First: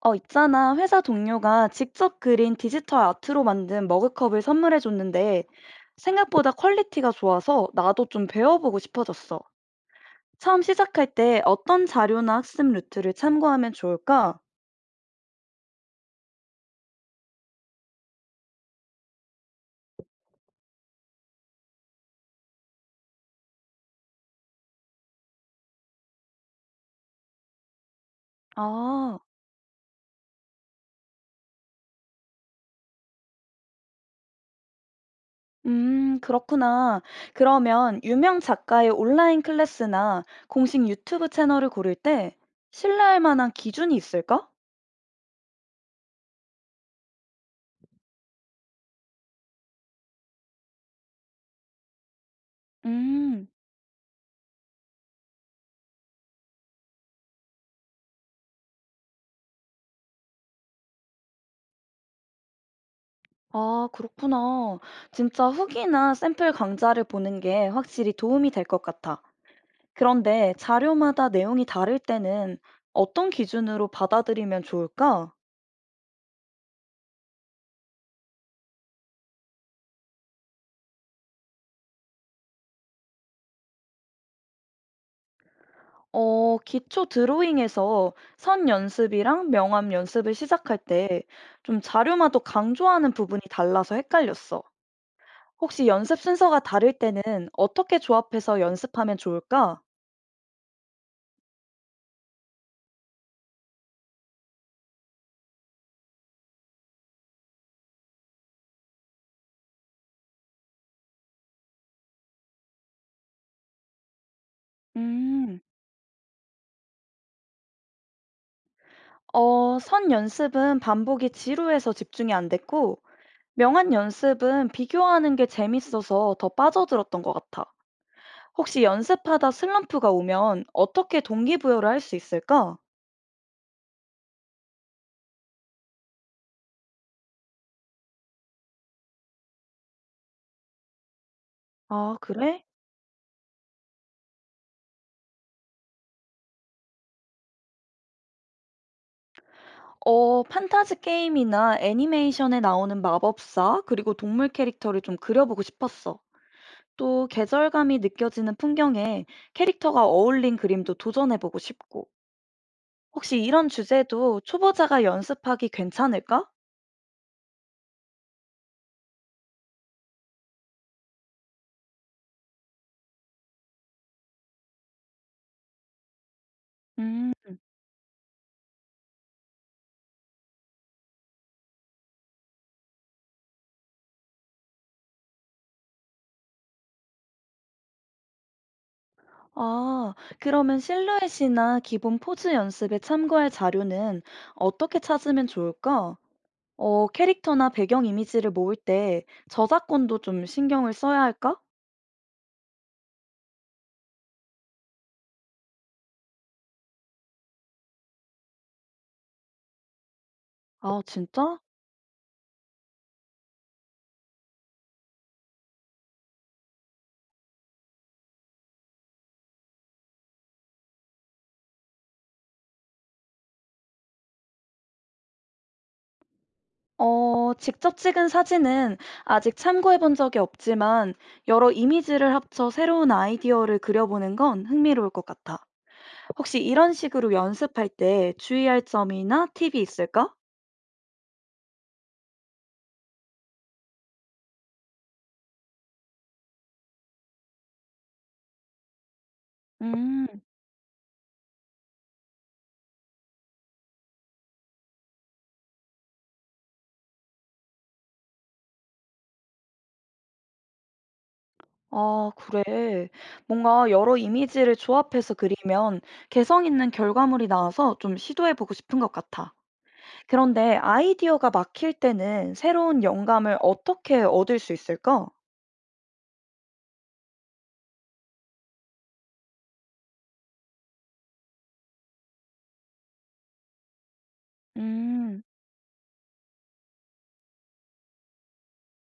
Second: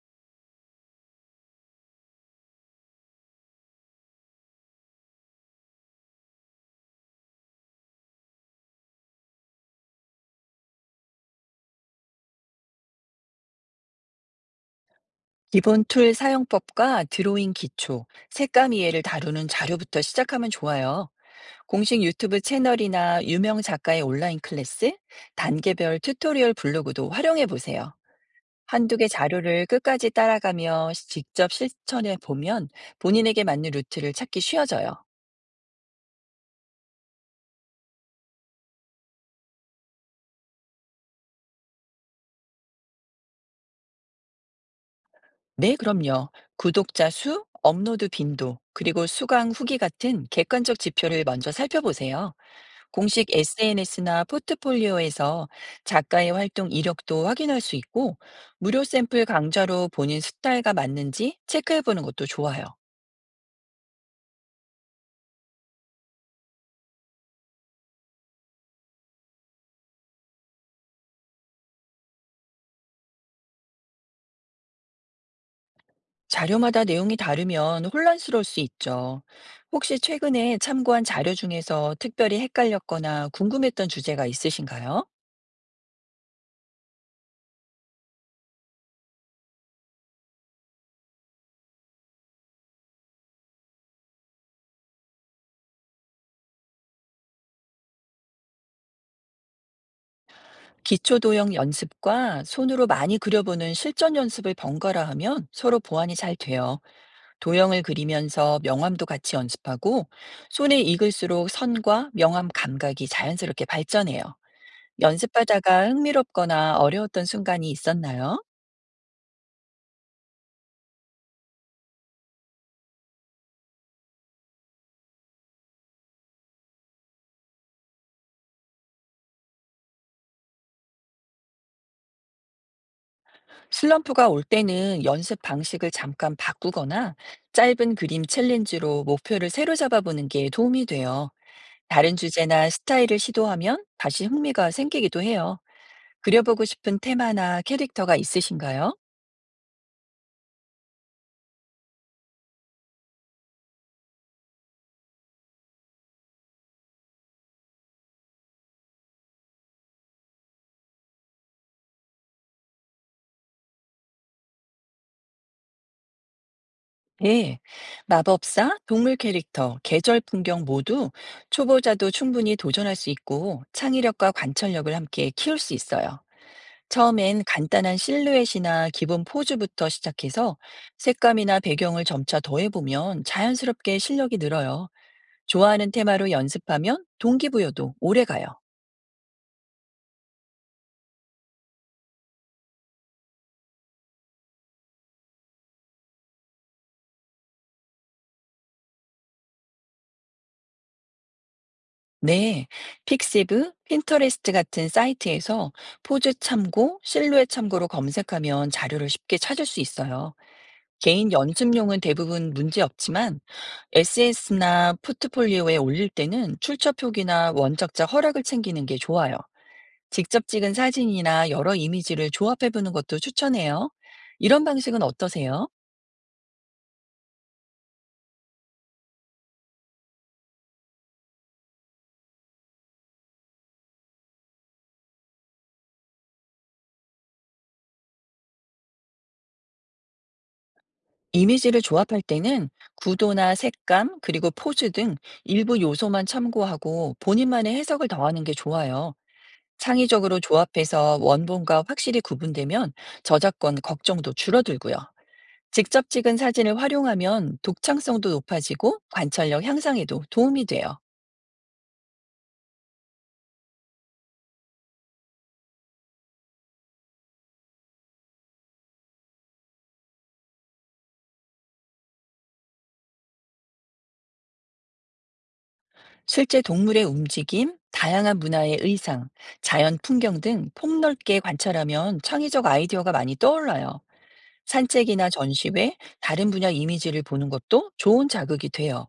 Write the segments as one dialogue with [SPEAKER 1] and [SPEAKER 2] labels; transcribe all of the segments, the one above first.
[SPEAKER 1] 있잖아. 회사 동료가 직접 그린 디지털 아트로 만든 머그컵을 선물해 줬는데 생각보다 퀄리티가 좋아서 나도 좀 배워보고 싶어졌어. 처음 시작할 때 어떤 자료나 학습 루트를 참고하면 좋을까?
[SPEAKER 2] 기본 툴 사용법과 드로잉 기초, 색감 이해를 다루는 자료부터 시작하면 좋아요. 공식 유튜브 채널이나 유명 작가의 온라인 클래스, 단계별 튜토리얼 블로그도 활용해 보세요. 한두 개
[SPEAKER 1] 아,
[SPEAKER 2] 자료를 끝까지 따라가며 직접 실천해 보면 본인에게 맞는 루트를 찾기 쉬워져요.
[SPEAKER 1] 그렇구나. 그러면 유명 작가의 온라인 클래스나 공식 유튜브 채널을 고를 때 신뢰할 만한 기준이 있을까?
[SPEAKER 2] 네, 그럼요. 구독자 수, 업로드 빈도, 그리고 수강 후기 같은 객관적 지표를 먼저 살펴보세요. 공식
[SPEAKER 1] 음.
[SPEAKER 2] SNS나 포트폴리오에서 작가의 활동 이력도 확인할 수 있고, 무료 샘플 강좌로 본인 스타일과 맞는지 체크해보는 것도 좋아요.
[SPEAKER 1] 아, 그렇구나. 진짜 후기나 샘플 강좌를 보는 게 확실히 도움이 될 것 같아. 그런데 자료마다 내용이 다를 때는 어떤 기준으로 받아들이면 좋을까?
[SPEAKER 2] 자료마다 내용이 다르면 혼란스러울 수 있죠. 혹시 최근에 참고한 자료 중에서 특별히 헷갈렸거나 궁금했던 주제가 있으신가요?
[SPEAKER 1] 기초 드로잉에서 선 연습이랑 명암 연습을 시작할 때 좀 자료마다 강조하는 부분이 달라서 헷갈렸어. 혹시 연습 순서가 다를 때는 어떻게 조합해서 연습하면 좋을까?
[SPEAKER 2] 기초 도형 연습과 손으로 많이 그려보는 실전 연습을 번갈아 하면 서로 보완이 잘 돼요. 도형을 그리면서 명암도 같이 연습하고 손에 익을수록 선과 명암 감각이 자연스럽게 발전해요.
[SPEAKER 1] 음,
[SPEAKER 2] 연습하다가 흥미롭거나 어려웠던 순간이 있었나요?
[SPEAKER 1] 선 연습은 반복이 지루해서 집중이 안 됐고, 명한 연습은 비교하는 게 재밌어서 더 빠져들었던 것 같아. 혹시 연습하다 슬럼프가 오면 어떻게 동기부여를 할 수 있을까?
[SPEAKER 2] 슬럼프가 올 때는 연습 방식을 잠깐 바꾸거나 짧은 그림 챌린지로 목표를 새로 잡아보는 게 도움이 돼요. 다른
[SPEAKER 1] 아, 그래?
[SPEAKER 2] 주제나 스타일을 시도하면 다시 흥미가 생기기도 해요. 그려보고 싶은 테마나 캐릭터가 있으신가요?
[SPEAKER 1] 판타지 게임이나 애니메이션에 나오는 마법사, 그리고 동물 캐릭터를 좀 그려보고 싶었어. 또 계절감이 느껴지는 풍경에 캐릭터가 어울린 그림도 도전해보고 싶고. 혹시 이런 주제도 초보자가 연습하기 괜찮을까?
[SPEAKER 2] 네, 마법사, 동물 캐릭터, 계절 풍경 모두 초보자도 충분히 도전할 수 있고 창의력과 관찰력을 함께 키울 수 있어요.
[SPEAKER 1] 음.
[SPEAKER 2] 처음엔 간단한 실루엣이나 기본 포즈부터 시작해서 색감이나 배경을 점차 더해보면 자연스럽게 실력이 늘어요. 좋아하는 테마로 연습하면 동기부여도 오래 가요.
[SPEAKER 1] 아, 그러면 실루엣이나 기본 포즈 연습에 참고할 자료는 어떻게 찾으면 좋을까? 캐릭터나 배경 이미지를 모을 때 저작권도 좀 신경을 써야 할까?
[SPEAKER 2] 네, 픽시브, 핀터레스트 같은 사이트에서 포즈 참고, 실루엣 참고로 검색하면 자료를 쉽게 찾을 수 있어요.
[SPEAKER 1] 아,
[SPEAKER 2] 개인
[SPEAKER 1] 진짜?
[SPEAKER 2] 연습용은 대부분 문제 없지만 SNS나 포트폴리오에 올릴 때는 출처 표기나 원작자 허락을 챙기는 게 좋아요. 직접 찍은 사진이나 여러 이미지를 조합해 보는 것도 추천해요. 이런 방식은 어떠세요?
[SPEAKER 1] 직접 찍은 사진은 아직 참고해 본 적이 없지만 여러 이미지를 합쳐 새로운 아이디어를 그려보는 건 흥미로울 것 같아. 혹시 이런 식으로 연습할 때 주의할 점이나 팁이 있을까?
[SPEAKER 2] 이미지를 조합할 때는 구도나 색감, 그리고 포즈 등 일부 요소만 참고하고 본인만의 해석을 더하는 게 좋아요.
[SPEAKER 1] 음.
[SPEAKER 2] 창의적으로 조합해서 원본과 확실히 구분되면 저작권 걱정도 줄어들고요. 직접 찍은 사진을 활용하면 독창성도 높아지고 관찰력 향상에도 도움이 돼요.
[SPEAKER 1] 아, 그래. 뭔가 여러 이미지를 조합해서 그리면 개성 있는 결과물이 나와서 좀 시도해보고 싶은 것 같아. 그런데 아이디어가 막힐 때는 새로운 영감을 어떻게 얻을 수 있을까?
[SPEAKER 2] 실제 동물의 움직임, 다양한 문화의 의상, 자연 풍경 등 폭넓게 관찰하면 창의적 아이디어가 많이 떠올라요. 산책이나
[SPEAKER 1] 음,
[SPEAKER 2] 전시회, 다른 분야 이미지를 보는 것도 좋은 자극이 돼요.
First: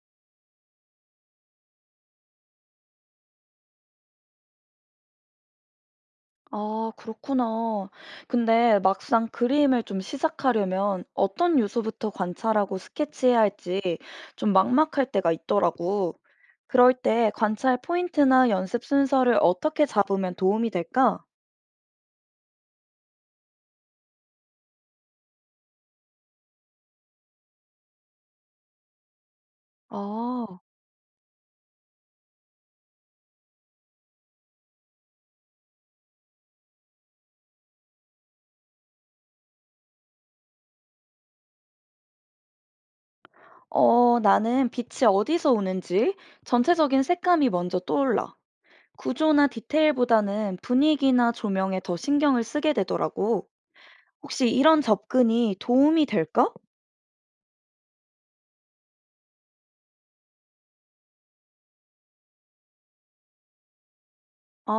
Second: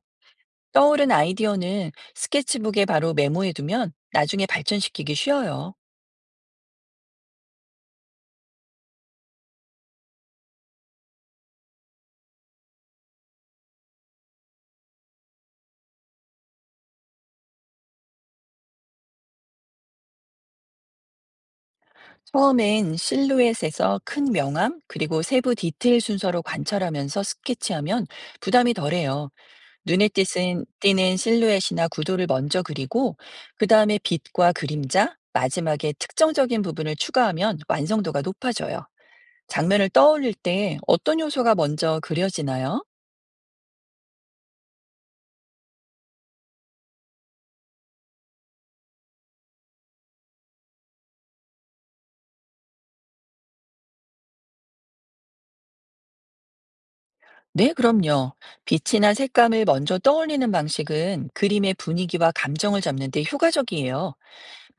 [SPEAKER 2] 떠오른 아이디어는 스케치북에 바로 메모해두면 나중에 발전시키기 쉬워요.
[SPEAKER 1] 아, 그렇구나. 근데 막상 그림을 좀 시작하려면 어떤 요소부터 관찰하고 스케치해야 할지 좀 막막할 때가 있더라고. 그럴 때 관찰 포인트나 연습 순서를 어떻게 잡으면 도움이 될까?
[SPEAKER 2] 처음엔 실루엣에서 큰 명암, 그리고 세부 디테일 순서로 관찰하면서 스케치하면 부담이 덜해요. 눈에
[SPEAKER 1] 아.
[SPEAKER 2] 띄는, 띄는 실루엣이나 구도를 먼저 그리고, 그 다음에 빛과 그림자, 마지막에 특정적인 부분을 추가하면 완성도가 높아져요. 장면을 떠올릴 때 어떤 요소가 먼저 그려지나요?
[SPEAKER 1] 나는 빛이 어디서 오는지 전체적인 색감이 먼저 떠올라. 구조나 디테일보다는 분위기나 조명에 더 신경을 쓰게 되더라고. 혹시 이런 접근이 도움이 될까?
[SPEAKER 2] 네, 그럼요. 빛이나 색감을 먼저 떠올리는 방식은 그림의 분위기와 감정을 잡는 데 효과적이에요.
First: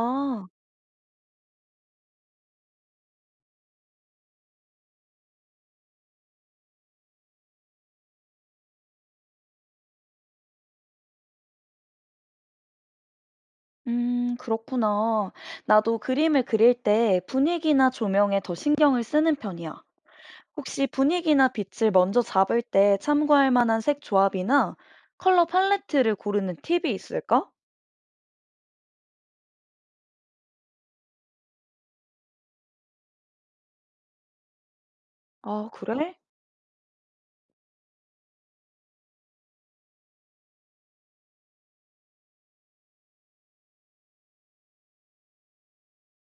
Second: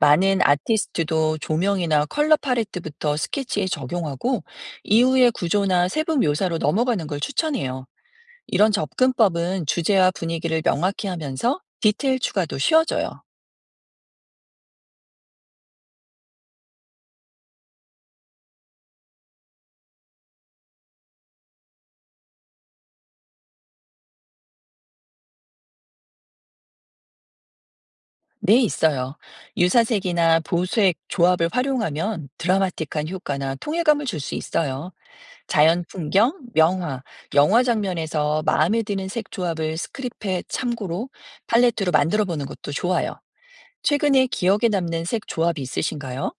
[SPEAKER 2] 많은 아티스트도 조명이나 컬러 팔레트부터 스케치에 적용하고 이후의 구조나 세부 묘사로 넘어가는 걸 추천해요. 이런 접근법은 주제와 분위기를 명확히 하면서 디테일 추가도 쉬워져요.
[SPEAKER 1] 그렇구나. 나도 그림을 그릴 때 분위기나 조명에 더 신경을 쓰는 편이야. 혹시 분위기나 빛을 먼저 잡을 때 참고할 만한 색 조합이나 컬러 팔레트를 고르는 팁이 있을까?
[SPEAKER 2] 네, 있어요. 유사색이나 보색 조합을 활용하면 드라마틱한 효과나 통일감을 줄 수 있어요.
[SPEAKER 1] 아,
[SPEAKER 2] 자연
[SPEAKER 1] 그래?
[SPEAKER 2] 풍경, 명화, 영화 장면에서 마음에 드는 색 조합을 스크립트에 참고로 팔레트로 만들어 보는 것도 좋아요. 최근에 기억에 남는 색 조합이 있으신가요?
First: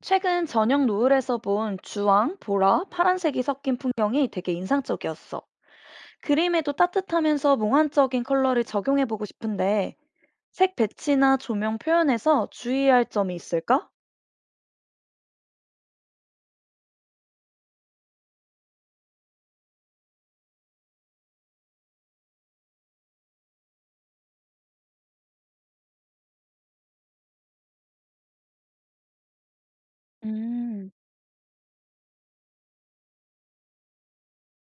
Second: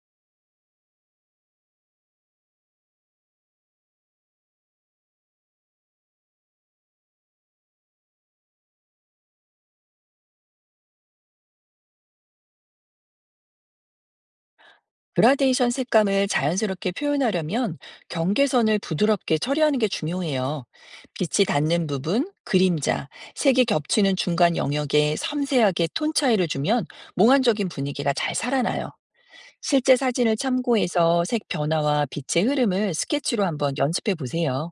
[SPEAKER 1] 최근 저녁 노을에서 본 주황, 보라, 파란색이 섞인 풍경이 되게 인상적이었어. 그림에도 따뜻하면서 몽환적인 컬러를 적용해보고 싶은데, 색 배치나 조명 표현에서 주의할 점이 있을까?
[SPEAKER 2] 그라데이션 색감을 자연스럽게 표현하려면 경계선을 부드럽게 처리하는 게 중요해요. 빛이 닿는 부분, 그림자, 색이 겹치는 중간 영역에 섬세하게 톤 차이를 주면 몽환적인 분위기가 잘 살아나요. 실제 사진을
[SPEAKER 1] 음,
[SPEAKER 2] 참고해서 색 변화와 빛의 흐름을 스케치로 한번 연습해 보세요.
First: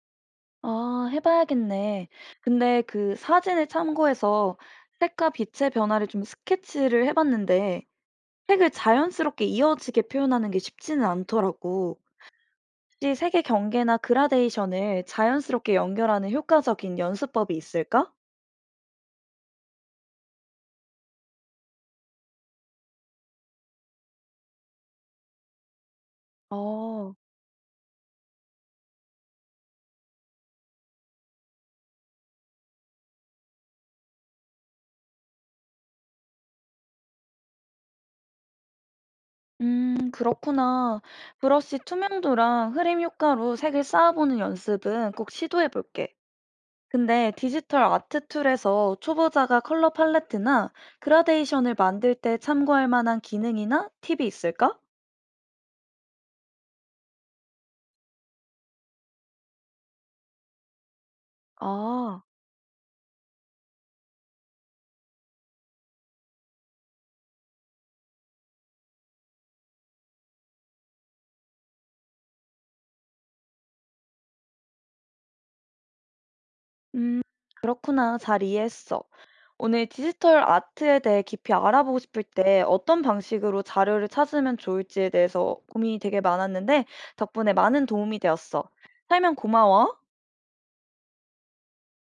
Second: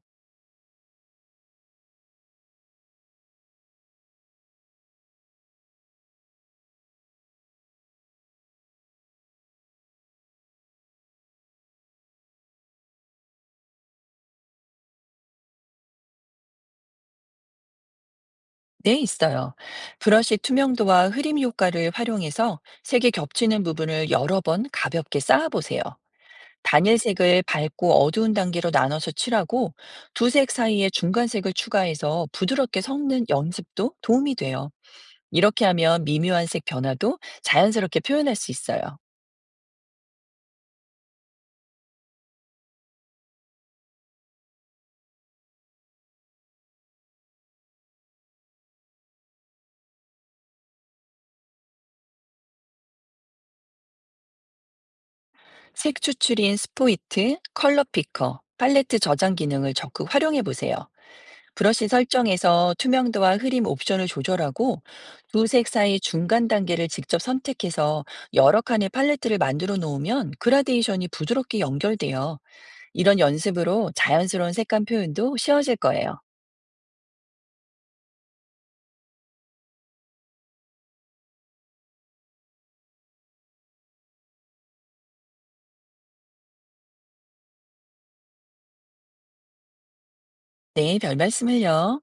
[SPEAKER 1] 아, 해봐야겠네. 근데 그 사진을 참고해서 색과 빛의 변화를 좀 스케치를 해봤는데, 색을 자연스럽게 이어지게 표현하는 게 쉽지는 않더라고. 혹시 색의 경계나 그라데이션을 자연스럽게 연결하는 효과적인 연습법이 있을까?
[SPEAKER 2] 네, 있어요. 브러쉬 투명도와 흐림 효과를 활용해서 색이 겹치는 부분을 여러 번 가볍게 쌓아보세요.
[SPEAKER 1] 어,
[SPEAKER 2] 단일색을 밝고 어두운 단계로 나눠서 칠하고 두색 사이에 중간색을 추가해서 부드럽게 섞는 연습도 도움이 돼요. 이렇게 하면 미묘한 색 변화도 자연스럽게 표현할 수 있어요.
[SPEAKER 1] 그렇구나. 브러쉬 투명도랑 흐림 효과로 색을 쌓아보는 연습은 꼭 시도해볼게. 근데 디지털 아트 툴에서 초보자가 컬러 팔레트나 그라데이션을 만들 때 참고할 만한 기능이나 팁이 있을까?
[SPEAKER 2] 색 추출인 스포이트, 컬러 피커, 팔레트 저장 기능을 적극 활용해 보세요. 브러쉬
[SPEAKER 1] 아,
[SPEAKER 2] 설정에서 투명도와 흐림 옵션을 조절하고 두색 사이 중간 단계를 직접 선택해서 여러 칸의 팔레트를 만들어 놓으면 그라데이션이 부드럽게 연결돼요. 이런 연습으로 자연스러운 색감 표현도 쉬워질 거예요.
[SPEAKER 1] 음, 그렇구나. 잘 이해했어. 오늘 디지털 아트에 대해 깊이 알아보고 싶을 때 어떤 방식으로 자료를 찾으면 좋을지에 대해서 고민이 되게 많았는데 덕분에 많은 도움이 되었어. 설명 고마워.
[SPEAKER 2] 네, 별 말씀을요.